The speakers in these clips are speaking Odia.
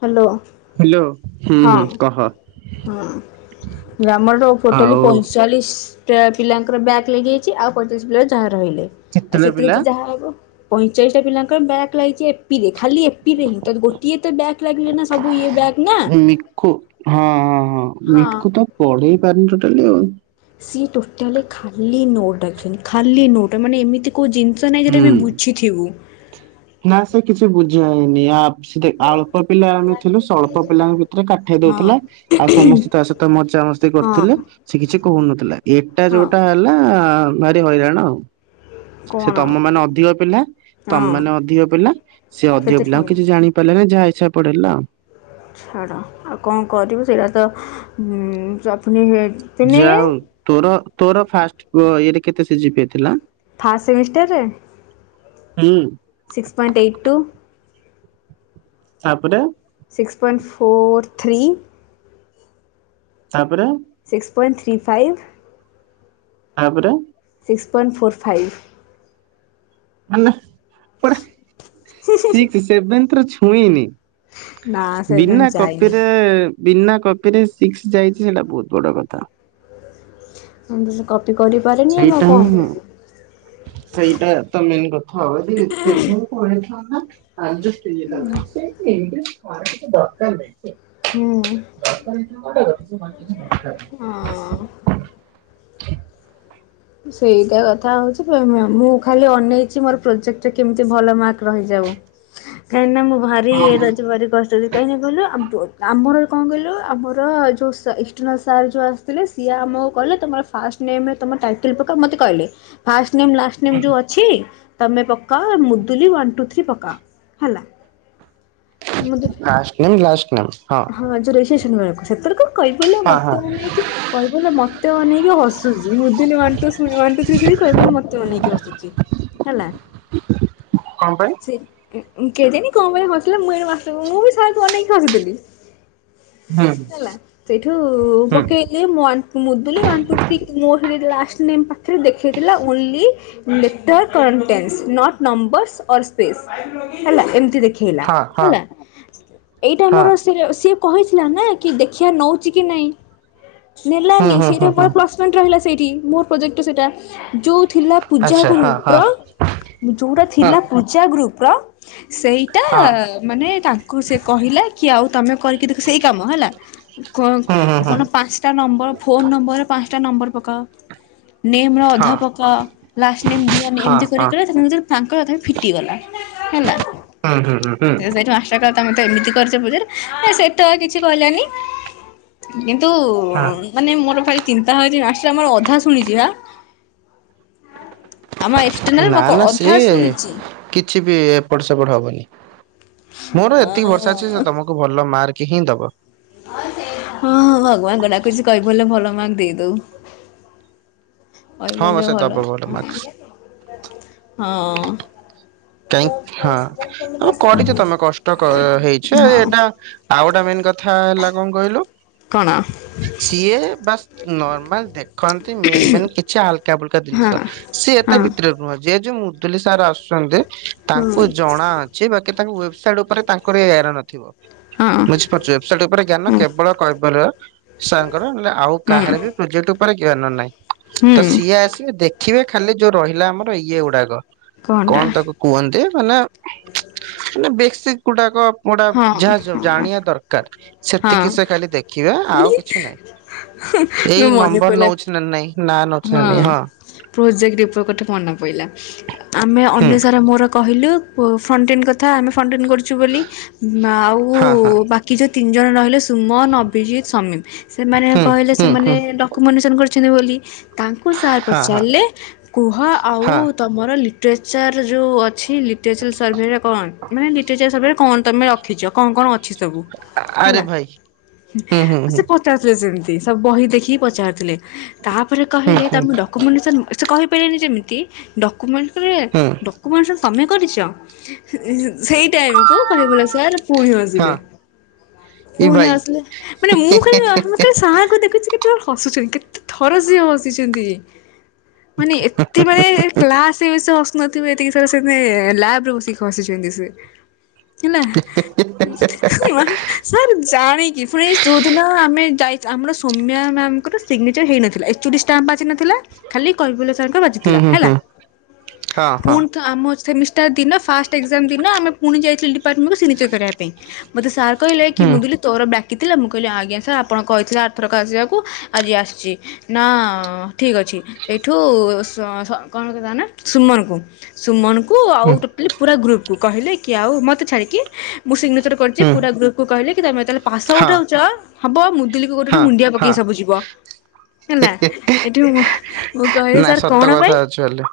ହାଲୋ। ହ୍ୟାଲୋ। ହୁଁ ହଁ ହୁଁ କହ ହଁ ରାମର ଦୋଉ ଟୋଟାଲି ଆଉ ପଇଁଚାଲିଶ୍ ଟା ପିଲାଙ୍କର ବ୍ୟାକ୍ ଲାଗିଯାଇଛି ଆଉ ପଇଁଚାଳିଶ ପିଲାରୁ ଯାହା ରହିଲେ ଆଉ କେତେଟା ସେଥିରେ ପିଲା ତ ଯାହା ହବ। ପଇଁଚାଳିଶଟା ପିଲାଙ୍କର ବ୍ୟାକ୍ ଲାଗିଚି। ପି ଲେ ଖାଲି ଏପିରେ ହିଁ କେବ୍ ଗୋଟିଏ ତ ବ୍ୟାକ୍ ଲାଗିଲେ ନା ସବୁ ଇଏ ବ୍ୟାକ୍ ନା। ଲିକୁ ହଁ ହଁ ହଁ ଲିକୁ ତ ପଢେଇ ପାରୁନି ଟୋଟାଲି ଆଉ। ସିଏ ଟୋଟାଲି ଖାଲି ନୋଟ୍ ଡାକୁଛନ୍ତି ଖାଲି ନୋଟ ମାନେ ଏମିତି କୋଉ ଜିନିଷ ନାଇଁ ଯେ ତମେ ହୁଁ ବୁ ଝିଥିବୁ। ନା ସିଏ କିଛି ବୁଝାଏନି ଆପ୍ ସି ଦେ ଅଳ୍ପ ପିଲା ଆମେ ଥିଲୁ ସେ ଅଳ୍ପ ପିଲାଙ୍କ ଭିତରେ କାଠେଇ ହଁ ଦଉଥିଲା। ଆଉ ସମସ୍ତେ ତା ସହିତ ମଜା ମସ୍ତି ହଁ କରୁଥିଲେ। ସେ କିଛି କହୁନଥିଲା ଏଟା ହଁ ଯୋଉଟା ହେଲା ଭାରି ହଇରାଣ ଆଉ। ସେ କଣ ତମମାନ କରିବୁ ଅଧିକ ପିଲା ହଁ ତମେମାନେ ଅଧିକ ପିଲା ସେ କେତେ ଅଧିକ ପିଲାଙ୍କୁ ଶୁଣିବୁ କିଛି ଜାଣି ପିଲ ଯାହାଇସା ପେଇା ଛାଡ଼ ଆଉ କଣ କରିବୁ ସେଇଟା ତ ଚପନି ଯଉ ତୋର ତୋର ଫାଷ୍ଟ ଇଏରେ କେତେ ସିଝିପିଇ ଥିଲା ଫାଷ୍ଟ ସେମିଷ୍ଟରରେ ହୁଁ ସିକ୍ସ ପଏଣ୍ଟ ଏଇଟ୍ ଟୁ ତାପରେ ସିକ୍ସ ପଏନ୍ ଫୋର୍ ଥ୍ରୀ ତାପରେ ସିକ୍ସ ପଵଏଣ୍ଟ ଥ୍ରୀ ଫାଇଭ ତାପରେ ସିକ୍ସ ପଏଣ୍ଟ ଫୋର୍ ଫାଇଭ ପ ସିକ୍ସ ସେଭେନଥ ଛୁଇନି ନା ସେଭେନ୍ ବିନା ଯାଇନି କପିରେ ବିନା କପିରେ ସିକ୍ସ ଯାଇଛି ସେଇଟା ବହୁତ ବଡ କଥା ମୁଁ ତ ସେ କପି କରିପାରେନି ଆମ ସେଇଟା କଣ ହିଁ କରିବୁ ସେଇଟା ତ ମେନ୍ କଥା ହବ ଯେ ସେ କହିଥାନ୍ତା ଆ ପ ଏଇ କ ଦଡକାର ହୁଁ ଭାଇଛି ଦରକାର ଏ ମୋଟେ ଦରକାର ହଁ ସେଇଟା କଥା ହଉଛି ମୁଁ ଖାଲି ଅନେଇଛି ମୋର ପ୍ରୋଜେକ୍ଟରେ କେମିତି ଭଲ ମାର୍କ ରହିଯାଉ କାହିଁକି ନା ମୁଁ ଭାରି ଇଏ ଅଛି ଭାରି କ ଯଦି କାହିଁକି କହିଲୁ ଆମର କଣ କହିଲୁ ଆମର ଯେଉଁ ଇସଟର୍ନାଲ୍ ସାର୍ ଯେଉଁ ଥିଲେ ସିଏ ଆମକୁ କଲେ ତମ ଫାଷ୍ଟ ନେମମ ଶପକ ମତେ କହିଲେ ଫାଷ୍ଟ ନେ ଲା ନେ ଯୋଉ ଅଛି ତୁମେ ପକାଅ ମୁଦୁଲି ୱାନ୍ ଟୁ ଥ୍ରୀ ପକାଅ ହେଲା ମୁଦୁଲି ା ନେ ଲା ନେଁ ହଁ ଯୋଉ ରନ ବେଳକୁ ସେତର କ କହିବାର ହଁ ହଁ ମତେ ନେଇକି କହିବ ମତେ ଅନେଇକି ହସୁଛି ମୁଁଥିଲିା୍ରୀ କିବିଲ ମେ ଅନେଇକିଛି ହେଲା କଣ ପାଇଁ ସେ କେଦିନ କଣ ବଳେ ହସିଲେ ମୁଇଣ ମାସ ମୁଁ ବି ସକୁ ଅନକି ହସିଥିଲି ହୁଁ ହେଲା ସେଇଠୁ ହୁଁ ପକେଇ ମୁ ମୋ ସେଠ ଲାଷ୍ଟ ନେମ ପାଖରେ ଦେଖେଇଥିଲା ଓନ୍ଲି ଣ୍ ନମ୍ବର୍ ସ୍ପେସ୍ ହେଲା ଏମିତି ଦେଖ ହେଲା ହଁ ହଁ ହେଲା ଏଇଟା ହଁ ମୋର ସି କହିଥିଲା ନା କି ଦେଖିବା ନଉଛି କି ନାଇଁ ହୁଁ ନେଲାନି ହୁଁ ହୁଁ ସେଇଟା୍ ପୁଣି ହୁଁ ପ୍ଲସ ହ ସେଇଠି ମୋର ପ୍ରୋଜେକ୍ଟ ସେଟା ଯୋଉ ଥିଲା ପୂଜା ଆଚ୍ଛା ହଁ ହଁ ର ଯଉଟା ହଁ ଥିଲା ପୂଜା ଗ୍ରୁପ ର ସେଇଟା ହଁ। ମାନେ ତାଙ୍କୁ ସେ କହିଲା କି ଆଉ ତମେ କରିକି ଦେଖ ସେଇ କାମ ହେଲା କଣ ହୁଁ ହୁଁ ହୁଁ କଣ ପାଞ୍ଚଟା ନମ୍ବର ଫୋନ୍ ନମ୍ବର ପାଞ୍ଚଟା ନମ୍ବର ପକାଅ ନେମ ର ହଁ ଅଧାପକ ଲାଷ୍ଟ ନେମ୍ ଦିଅନି ହଁ ଏମିତି ହଁ କରିିକଲେ ତାଙ୍କିତ ତାଙ୍କର ଏ ତମେ ଫିଟିଗଲା ହେଲା ହୁଁ ହୁଁ ହୁଁ ହୁଁ ସେଠୁ ତମେ ତ ଏମିତି କରିଛ ପୂଜାର ନା ସେତ ଆଉ କିଛି କହିଲାନି କିନ୍ତୁ ହଁ ମାନେ ମୋର ଭାର ଚିନ୍ତା ହଛି ନାସା ଆମର ଅଧା ଶୁଣିଛି ହେ ଆମ ଏକ୍ସଟର୍ଲ ନା ମ ନା ସିଏ ଅଧା ଶୁଣିଛି କିଛି ବି ଏପଟ ସେପଟ ହବନି ମୋର ଏତିକି ଭର୍ଷା ଅଛି ସେ ତମକୁ ଭଲ ମାର୍କ ହିଁ ଦବ ହଁ ହଁ ଭଗବାନ ଗଡାକୁଛି କହିହିବଲେ ଭଲ ମାର୍କ ଦେଇଦଉ ଆ ହଁ ବା ବୋଲି ସେ ଦବ ହଲ ଭଲ ମାର୍କ ହଁ କାହିଁ ହଁ ଆ କରିଛ ତମେ କଷ୍ଟ ହେଇଛ ଆ ହଁ ଏଇଟା ଆଉ ଗୋଟେ ମେନ୍ କଥା ହେଲା କଣ କହିଲୁ କଣ? ସିଏ ବାସ୍ ନର୍ମାଲ ଦେଖନ୍ତି ମେନ୍ ମେନ୍ କିଛି ହାଲକା ଫୁଲକା ହଁ ଜିନିଷ। ସିଏ ଏତେ ହଁ ଭିତରେ ନୁହଁ ଯେ ଯୋଉ ମୁଦୁଲି ସାର୍ ଆସୁଛନ୍ତି ତାଙ୍କୁ ଜଣା ସିଏ ବାକି ତାଙ୍କୁ ୱେବସାଇଟ୍ ଉପରେ ତାଙ୍କର ଏ ଏର ନଥିବ। ହଁ ବୁଝିପାରୁଛ ୱେବସାଇଟ ଉପରେ ଜ୍ଞାନ ହଁ କେବଳ କହିପାରିବ ସାରଙ୍କର ନହଲେ ଆଉ ହୁଁ କାହାର ବି ପ୍ରୋଜେକ୍ଟ ଉପରେ ଜ୍ଞାନ ନାହିଁ ହୁଁ ତ ସିଏ ଆସିବେ ଦେଖିବେ ଖାଲି ଯୋଉ ରହିଲା ଆମର ଇଏ ଗୁଡାକ କଣଟା? କଣ ତାକୁ କୁହନ୍ତି ମାନେ ମାନେ ବେଶୀକ୍ ଗୁଡାକ ଗୋଟା ହଁ ଯାହା ହଁ ଜାଣିବା ଦରକାର ସେତିକି ସେ ଖାଲି ଦେଖିବା ଆଉ କିଛି ନାହିଁ। ଏଇ ହଁ ମନେ ନମ୍ବର ପଇଲା ନଉଛି ନା ନାଇଁ ନାଁ ନଉଛି ନା ନାଇଁ ହଁ ପ୍ରୋଜେକ୍ଟ ଉପରେ ଗୋଟେ ମନେ ପଡ଼ିଲା ଆମେ ହୁଁ ଅନ୍ୟ ସାର ମୋର କହିଲୁ ଫଣ୍ଟିନ୍ କଥା ଆମେ ଫଣ୍ଟିନ୍ କରୁଛୁ ବୋଲି ଆଉ ହଁ ହଁ ବାକି ଯେଉଁ ତିନି ଜଣ ରହିଲେ ସୁମନ, ଅଭିଜିତ, ସମୀମ୍ ସେମାନେ ହୁଁ। କହିଲେ ହୁଁ ସେମାନେ ହୁଁ ଡ [unintelligible] କରିଛନ୍ତି ବୋଲି ତାଙ୍କୁ ସାର୍ ହଁ ହଁ ପଚାରିଲେ କୁହ ଆଉ ହଁ ତମର ଲିଟ୍ରେଚର ଯୋଉ ଅଛି ଲିଟ୍ରେଚର ସର୍ଭେରେ କଣ ମାନେ ଲିଟ୍ରେଚର ସର୍ଭେରେ କଣ ତମେ ରଖିଛ କଣ କଣ ଅଛି ସବୁ ଆରେ ହେଲା ଭାଇ ହୁଁ ହୁଁ ହୁଁ ସେ [unintelligible] ବହି ଦେଖି ପଚାରୁଥିଲେ ତାପରେ ହୁଁ କହିଲେ ହୁଁ ତାଙ୍କୁ ଡକୁମେଣ୍ଟ ସେ କହିପାରିଲେନି ଯେମିତି ଡକୁମେଣ୍ଟ ରେ ହୁଁ ଡକୁମେଣ୍ଟ ତମେ କରିଛ ସେଇ ଟାଇମକୁ ଗଲା ସ ପୁଣି ହଁ ଆସିଲେ ଏଇ ପୁଣି ଭାଇ ଆସିଲେ ମାନେ ମୁଁ ଖାଲି ସାରଙ୍କୁ ଦେଖୁଛି କେତେ ହସୁଛନ୍ତି କେତେ ଥର ସିଏ ହସିଛନ୍ତି। ମାନେ ଏତେ ବେଳେ କ୍ଲାସ ହସୁନଥିବେ ଏତିକି ସେ ଲାବରେ ବସିକି ହସିଛନ୍ତି ସେ ହେଲା? [unintelligible] ସାର୍ ଜାଣିକି ପୁଣି ଯେଉଁଦିନ ଆମେ ଯାଇ ଆମର ସୋମ୍ୟା ମ୍ୟାମଙ୍କର ସିଗ୍ନେଚର ହେଇନଥିଲା ଏଚ୍ ଓ ଡ଼ି ଷ୍ଟାମ୍ପ ବାଜି ନଥିଲା ଖାଲି କୈବଲ୍ୟ ସାରଙ୍କ ହୁଁ ବାଜିଥିଲା ହୁଁ ହେଲା ହୁଁ ହଁ ହଁ ପୁଣି ଥ ଆମ ସେମି ଦିନ ଫାଷ୍ଟ ଏକ୍ଜାମ୍ ଦିନ ଆମେ ପୁଣି ଯାଇଥିଲୁ ଡିପାର୍ଟମେଣ୍ଟକୁ ସିିଗ୍ନେଚର କରିବା ପାଇଁ ମତେ ସାର୍ କହିଲେ କି ହୁଁ। ମୁଦୁଲି ତୋର ବାକିଥିଲା ମୁଁ କହିଲି ଆଜ୍ଞା ସାର୍ ଆପଣ କହିଥିଲେ ଆର ଥରକ ଆସିବାକୁ ଆଜି ଆସିଛି। ନା ଠିକ ଅଛି ସେଇଠୁ କଣ କଥା ନା ସୁମନକୁ ସୁମନକୁ ହୁଁ ଆଉ ଟୋଟାଲି ପୁରା ଗ୍ରୁପକୁ କହିଲେ କି ଆଉ ମୋତେ ଛାଡ଼ିକି ମୁଁ ସିଗ୍ନେଚର୍ ହୁଁ କରିଛି ପୁରା ଗ୍ରୁପକୁ କହିଲେ କି ତୁମେ ଯେତେବେଳେ ହଁ ପାସ୍ଆଉଟ ହଉଛ ହେବ ମୁ ହଁ [unintelligible] ମୁଣ୍ଡିଆ ହଁ ପକେଇ ସବୁ ଯିବ। ହେଲା ଏଠି ମୁଁ କହିଲି ନା ସାର୍ ସତ କଣ କଥା ପାଇଁ? ଆକ୍ଚୁଆଲି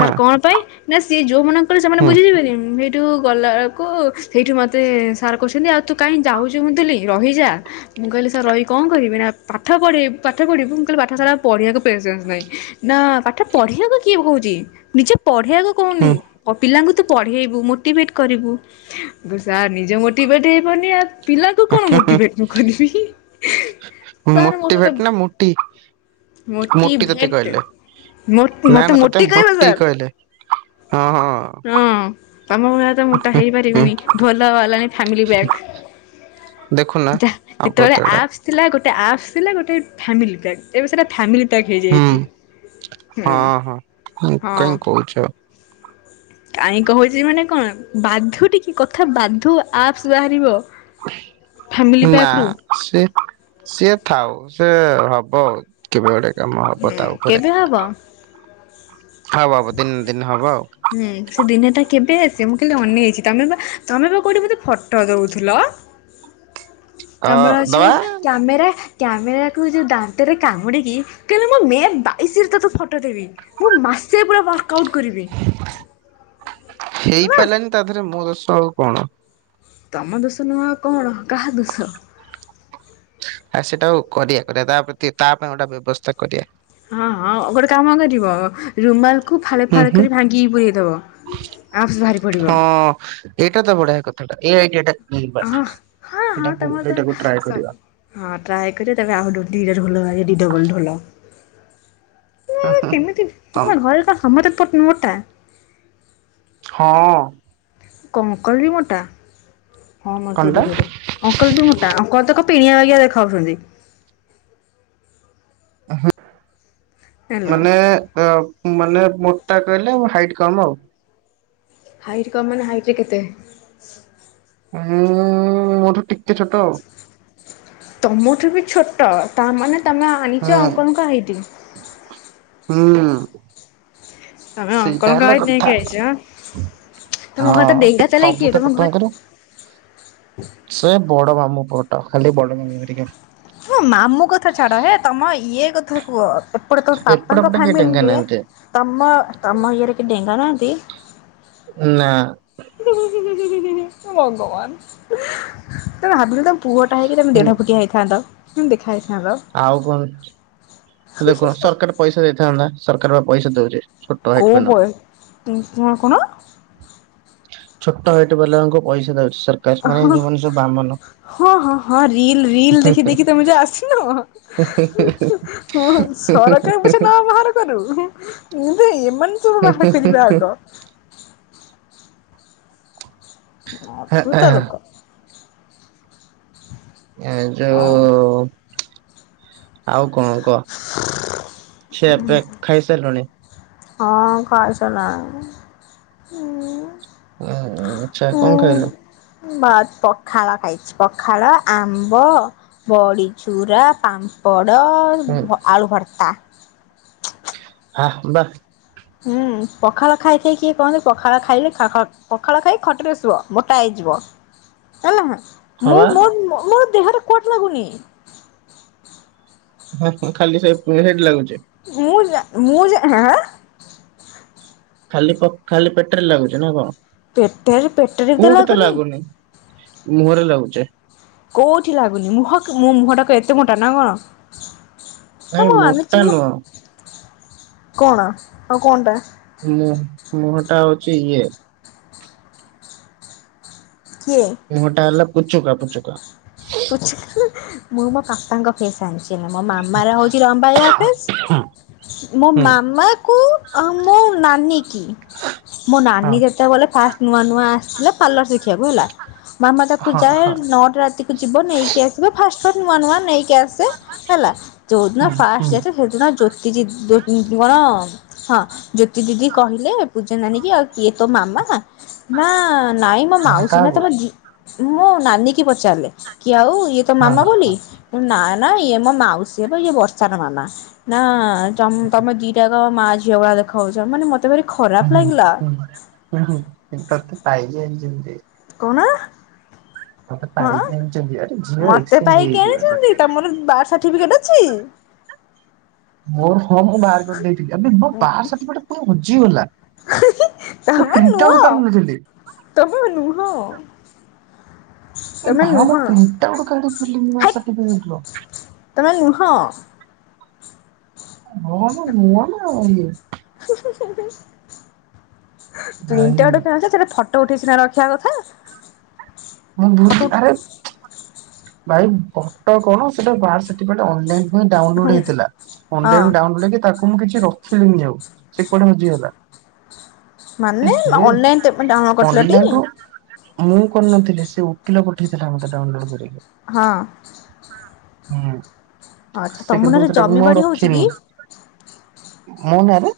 ହଁ କଣ ପାଇଁ ନା ସିଏ ଯୋଉ ମାନଙ୍କୁ କହିଲେ ସେମାନେ ହୁଁ ବୁଝିଯିବେନି। ସେଠୁ ଗଲାବେଳକୁ ସେଇଠୁ ମୋତେ ସାର୍ କହୁଛନ୍ତି ଆଉ ତୁ କାହିଁକ ଯାଉଛୁ ମୁଦୁଲି ରହିଯା। ମୁଁ କହିଲି ସାର୍ ରହିକି କଣ କରିବି ନା ପାଠ ପଢି ପାଠ ପଢ଼ିବି ମୁଁ କହିଲି ପାଠ ସା ପଢିବାକୁ ପେସେନ୍ସ ନାହିଁ। ନା ପାଠ ପଢିବାକୁ କିଏ ହଉଛି ନିଜେ ପଢେଇଆକୁ କହୁନି ପିଲାଙ୍କୁ ତ ପଢେଇବୁ ମୋ ଟିଭେଟ କରିବୁ ମୁଁ ସାର ନିଜେ ମୋଟି ଭେଟ ହେଇପାରୁନି ପିଲାଙ୍କୁ କଣ ମୋଟିଭେଟ [unintelligible] ସାର୍ ମୋ ସହିତ ମୋଟିଭେଟ ନା ମୋଟି? ମୋଟି ତୋତେ ମୋଟିଭେଟ୍ କହିଲେ ନା ମୋତେ ନା ତତେ କହିବେ ମୋଟି ସାର୍ କହିଲେ। ହଁ ହଁ। ହଁ ତମ ଭଳିଆ ତ ମୋଟା ହୁଁ ହେଇପାରିବିନି ଢୋଲା ବାଲାଣି ଫାମିଲି ବାଗ। ଦେଖୁନା ଯେତେବେଳେ ଅଭଦ୍ରଟା ଆପ୍ସ ଥିଲା ଗୋଟେ ଆପ୍ସ ଥିଲା ଗୋଟେ ଫାମିଲି ପ୍ୟାକ। ଏବେ ସେଇଟା ଫାମିଲିପ୍ୟାକ୍ ହୁଁ ହେଇଯାଇଛି ହଁ ହଁ ହଁ। କାହିଁ କହୁଛ କାଇଁ କହୁଛି ମାନେ କଣ ବାଧୁ ଟିକେ କଥା ବାଧୁ ଆପ୍ସ ବାହାରିବ। ଫ୍ୟାମିଲି ନା ପ୍ୟାକ୍ ରୁ ସିଏ ସିଏ ଥାଉ ସି ହବ ଆ କେବେ ଗୋଟେ। ମ ହବ ତାଉ ଉପରେ କେବେ ହବ? ହବ ହବ ଦିନ ଦିନ ହବ ଆଉ ହୁଁ ସେ ଦିନେଟା କେବେ ଆସିବେ ମୁଁ କହିଲେ ଅନେଇଛି ତମେ ବା ତମେ ବା କଉଠି ମୋତେ ଫଟୋ ଦଉଥିଲ ଅ କାମରା ଅଛିଉ ଦବା କ୍ୟାମେରା କ୍ୟାମେରା କକୁ ଯଉ ଦାନ୍ତରେ କାମୁଡ଼ିକି କହିଲଲେ ମୋ ମେ ବାଇଶରେ ତୋତ ଫଟୋ ଦେବି ମୁଁ ମାସେ ପୁରା ୱାର୍କ ଆଉଟ୍ କରିବି ହେଲା ହେଇପାରିଲାନି ତା ଦେହରେ ମୁୋ ଦର୍ଶ ଆଉ କଣ ତମ ଦୋଷ ନୂଆଁ କଣ କାହା ଦୋଷ ଆଉ ସେଇଟା କରିଦଆ କରିଦଆ ତା ତା ପାଇଁ ଗୋଟା ବ୍ୟବସ୍ଥା କରିଦଆ ହଁ ହଁ ଗୋଟେ କାମ କରିବ ରୁମାଲକୁ ଫାଳେ ହୁଁ ଫାଳେ ହୁଁ କରି ଭାଙ୍ଗିକି ପୁରଇଦେବ ଆଉଫସ ବାହାରି ପଡ଼ିବ ହଁ ଏଇଟା ତ ବଢିଆ କଥାଟା ଏଇାଇଟା ହଁ ହଁ ହଁ ତମର ତ ଏଇଟାକୁ ଟ୍ରାଏ ସବୁ କରିବା ହଁ ଟ୍ରାଇ କରେ ଆ ଡଲ ଢୋଲ ହୁଁ ନା ହୁଁ କେମିତି ତମ୍ ତମ ଘରେ ସମର ପଟନ ମଟା ହଁ କଣ କଲି ମୋଟା ହଁ ମୋ କଣଟା ସେଠ ଘରେ ଅଙ୍କଲ ବି ମୋଟା ଅଙ୍କଲ ତ ତା କିଣିଆ ଆଗଆ ଦେଖାଉଛନ୍ତି ହ୍ୟାଲୋ। ମାନେ ଅ ମାନେ ମୋଟା କହିଲେ ଆ ହାଇଟ୍ କମ ଆଉ ହାଇଟ୍ କ ମାନ ହାଇଟ ରେ କେତେ ମୁଁ ମୋ ଠୁ ଟିକେ ଛୋଟ ଆଉ ତୁମଠୁ ବି ଛୋଟ ତାମାନୋନେ ତୁମେ ଆଣିଛ ଆଉ ଅଙ୍କଲଙ୍କ ହେଇଦି ହୁଁ ତମେ ସେଇଟା ଅଙ୍କଲଙ୍କ ହେଲା ହାଇଟ୍ ନେଇକି କଥା ଆଇଛ ଆଁ। ତମ ଘର ତ ହଁ ଡେଙ୍ଗା ଚାଲାକି କିଏ ସବୁ ତ ତମ ଘର ପ୍ରଥମଙ୍କର ସେ ବଡ ବାାମଁ ପଟ ଖାଲି ବଡ ମ ହଁ ମାମୁଁ କଥା ଛାଡ଼ ହେ ତମ ଇଏ କଥା କୁହ ଏପଟ ତମ ଏପଟ ପାପାଙ୍କ ପଟେ କେହି ଡେଙ୍ଗା ଫ୍ୟାମିଲିରେ ନାହାନ୍ତି ତମ ତମ ଇୟରେ କି ଡେଙ୍ଗା ନାହାନ୍ତି ନା ଭବାନ ତ ହାବିଲ ତ ପୁଅଟା ହେଇକି ତମେ ହୁଁ ଦେ଼ ଫୁଟିଆ ହୋଇଥାନ୍ ତ ଦେଖାହ ହୋଇଥାନ୍ତତା ଆଉ କଣ ହେଲେ କ ସରକାର ପଇସା ଦେଇଥାନ୍ତା ସରକାର ବା ପଇସା ଦଉଛ କଉ ପ ତୁମର କଣ ଛୋଟ ହେଇଠି ପିଲାଙ୍କୁ ପଇସା ଦଉଛି ସରକାର ମାନେ ହଁ ଯୋଉମାନେ ସବୁ ବାମନ ହଁ ହଁ ହଁ ରିଲ ରିଲ ଦେଖି ଦେଖି ତମେ ଯ ଆସିନ ସରକାରୀ ପଛେ ନ ବାହାର କରୁ ଏମାନେ ୁ ବାହାର କରିବାିବା ଆଗ ଆ ଶ ତଲୁୋକ ଏ ହଁ ଯୋଉ ଆଉ କଣ କ କହ ସେ ଏବେ ଖାଇସାରିଲୁଣି ହଁ ଖାଇସ ନାହି ଓ ଆଚଛା କଣ ଖାଇଲୁ ବ ପଖାଳ ଖାଇଛି ପଖାଳ ଆମ୍ବ ବଡ଼ିଚୁରା ପାମ୍ପଡ଼ ଆଳୁ ଭର୍ତ୍ତା ହଁ ବାହ ହୁଁ ପଖାଳ ଖାଇଥାଇ କିଏ କହନ୍ତି ପଖାଳ ଖାଇଲେ ପଖାଳ ଖାଇ ଖଟରେ ଶୁଭ ମୋଟା ହେଇଯିବ ହେଲା ହଁ ମୁଁ ବା ମୋ ମୋର ଦେହରେ କଟ ଲାଗୁନି ହଁ ହଁ ଖାଲି ସେ ହେଇଠ ଲାଗୁଚ ମୁଁ ମୁଁଁ ଖାଲି ଖାଲି ପେଟରେ ଲାଗୁଛି ନା କଣ ପେଟରେ ପେଟରେ ତ ଲାଗୁନି। ମୁହଁରେ ଲାଗୁଛେ। କୋଉଠି ଲାଗୁନି ମୁହଁକୁ ମୋ ମୁହଁଟା ଏତେ ମୋଟା ନା କଣ। ହେ ନାଇଁ ମୁଁ ମାନୁଚି ମୋଟା ମ। ନୁହଁ। କଣ ଆଉ କଣ ଟା? ମୁଁ ମୁହଁ ଟା ହଉଛି ଇଏ କିଏ? ମୁଁ ହିଁଟା ହେଲା ପୁଚୁକା ପୁଚିକା। ପଚାରିଲେ ମୁଁ ମୋ ପାପାଙ୍କ ସେ ସିଲ ମୋ ମାମାର ହଉଛି ଲମ୍ବାଳିଆ ଫେସ୍ ମୋ ହୁଁ ମାମା କୁ ଅ ମୋ ନାନୀ କି ମୋ ନାନୀ ହଁ ଯେତେବେଲେ ଫାଷ୍ଟ ନୂଆ ନୂଆ ଥିଲା ପାର୍ଲର ଶିଖିବାକୁ ହେଲା ମାମା ତାକୁ ହଁ ଯାଏ ହଁ ନଅଟା ରାତି ଯିବ ନେଇକି ଆସିବ ଫାଷ୍ଟ ଫାଷ୍ଟ ନୂଆ ନୂଆ ନେଇକି କିଆସେ ହେଲା ଯୋଉଦିନ ହୁଁ ଫାଷ୍ଟ ହୁଁ ଯାଇଥିଲେ ସେଦିନ ଜ୍ୟୋତିଜ୍ କଣ। ହଁ ଜ୍ୟୋତି ଦିଦି କହିଲେ ପୂଜା ନାନୀ କି ଆଉ କିଏ ତୋ ମାମା। ନା ନାଇଁ। ମୋ ମାନେ ମାଉସୀ ନା କାହାକୁ ତମ ମୋ ନାନୀ କି ପଚାରିଲେ କି ଆଉ ଇଏ ତ ହଁ ମାମା ହଁ ବୋଲି। ହଁ ନା ନା ଇଏ ମୋ ମାଉସୀହେବ ଇଏ ବର୍ଷାର ମାମା ନା ତମ ତମ ଦିଜ ତ ମା ଝିଅ ଭଳିଆ ଦେଖା ହଉଛ ମାନେ ମତେ ଭାରି ଖରାପ ଲାଗିଲା। ଏହୁଁ ତତେ ପାଇଲେ ଯେମିତି। କଣ ହଁ ପାଇକି ଆଣିଛନ୍ତି ଆରେ ଝିଅ ମତେ ଏକ୍ସଚେଞ୍ଜ ପାଇ କିି ହେଇଯିବ ଏଟା। ଆଣିଛନ୍ତି? ତମର ବାଥ୍ ସାର୍ଟିଫିକେଟ ଅଛି? ମୋର ହଁ ମୁଁ ବାହାର କରି ଦେଇଥିଲି ଏ ମୋର ବାଥ୍ ସାଠି ପିକେଟେ କୁଆଡେ ହଜିଗଲା। ମୁଁ ପ୍ରିଣ୍ଟନ୍ କାଢି ନଥିଲି। ତମ ନୁହଁ। ଏ ତମେ ଭା ମୁଁ ନୁହଁ। ପ୍ରିଣ୍ଟାଉଟ୍ କାଢ଼ି ପାରିଲିନି ହେ ନୂଆ ସାର୍ଟିଫିକେଟର। ତମେ ନୁହଁ। ହଁ ନା ନୁହଁ ନା ଆଉ ଇଏ। ଭାଇ ପ୍ରିଣ୍ଟାଉଟ୍ ଥାଆନ୍ତା ସେଟା ଫଟ ଫଟ ଉଠେକିସିନା ରଖିବା କଥା। ମୋର ଫଟୋ ଭୁଲୁ ଉଠ ଥାଏ। ଭାଇ ବଟ କଣ ସେଟା ବାଥ୍ ସେଠିପିକେଟେ ଅନଲାଇନ ଡାଉନ୍ ଲୋଡ ହୁଁ ହେଇଥିଲା ଅନ୍ ହଁ ଲାଇନିରୁ ତାକୁ ମୁଁ କିଛି ରଖିଲିିନି ଆଉ ସେ କୁଆଡେ ହଜିଗଲା। ଏ ମାନେ ହେ ଅନଲାଇନ୍ ପେମେଟେ ଡାଉନଲୋଡ ଅନଲାଇନ କରିଥିଲଟି? ରୁ ମୁଁ କରିନ ଥିଲି ସେ ଓକିଲ ପଠେଇଥିଲା ମତେ ଡାଉନଲୋଡ କରିକି। ହଁ। ହୁଁ ଆଚ୍ଛା ସେ ତମ କିନ୍ତୁ ନାଁରେ ସେଟାକୁ ଜମି ମୁଁ ବାଡି ହଉଛି ରଖିନି। କି? ମୁଁ ନୁ ହେଁ।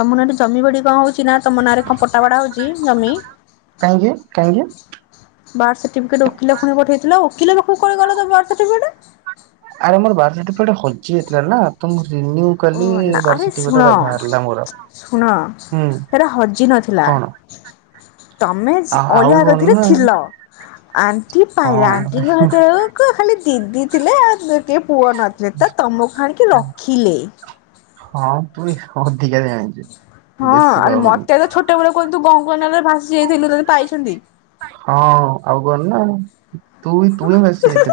ତମ ନାଁରେ ଜମି ବାଡି କଣ ହଉଛି ନା ତମ ନାଁରେ କଣ ପଟା ବଡା ହଉଛି ଜମି? କାହିଁକି କାହିଁକି? ବାଥ୍ ସାଠିପିକେଟେ ଓକିପୁଣି ପଠେଇଥିଲ ଓକିଲ ପାଖରୁ କୁଆଡେ କୁଆଡେ ଗଲା ବାଥ୍ ସାଠୀପିକେଟେ? ଆରେ ମୋର ବାଥ୍ ସାଠୀପି କେଟେ ହଯି ଯାଇଥିଲା ନା ତ ମୁ ଓ କାଲି ନା ବାଥ୍ ଆରେ ସାଠୀପିକେଟେ ଶୁଣ ବାହାରିଲା ମୋର ଶୁଣ ହୁଁ ସେଟା ହଜି ନଥିଲା କଣ? ହ ତମେ ସେ ଅଲିଆ କତିରେ ଥିଲ ଆଣ୍ଟି ପାଇଲା ହଁ ଆଣ୍ଟିଙ୍କ ହାତରୁ ଖାଲି ଦିଦି ଥିଲେ ଆଉ ଟିକେ ପୁଅ ନଥିଲେ ତ ତମକୁ ଆଣିକି ରଖିଲେ। ହଁ ତୁ ଅଧିକା ଜାଣିଛୁ। ହଁ ବେଶୀ ଆରେ କହନି ମତେ ତ ଛୋଟବେେଳେ କୁହନ୍ତୁ ଗଙ୍ଗନାଳରେ ଭାସି ଯାଇଥିଲୁ ତତେ ପାଇଛନ୍ତି। ହଁ ଆଉ କନା ନା ତୁ ବି ତୁ ହିଁ ଭାସି ଯାଇଥିଲୁ।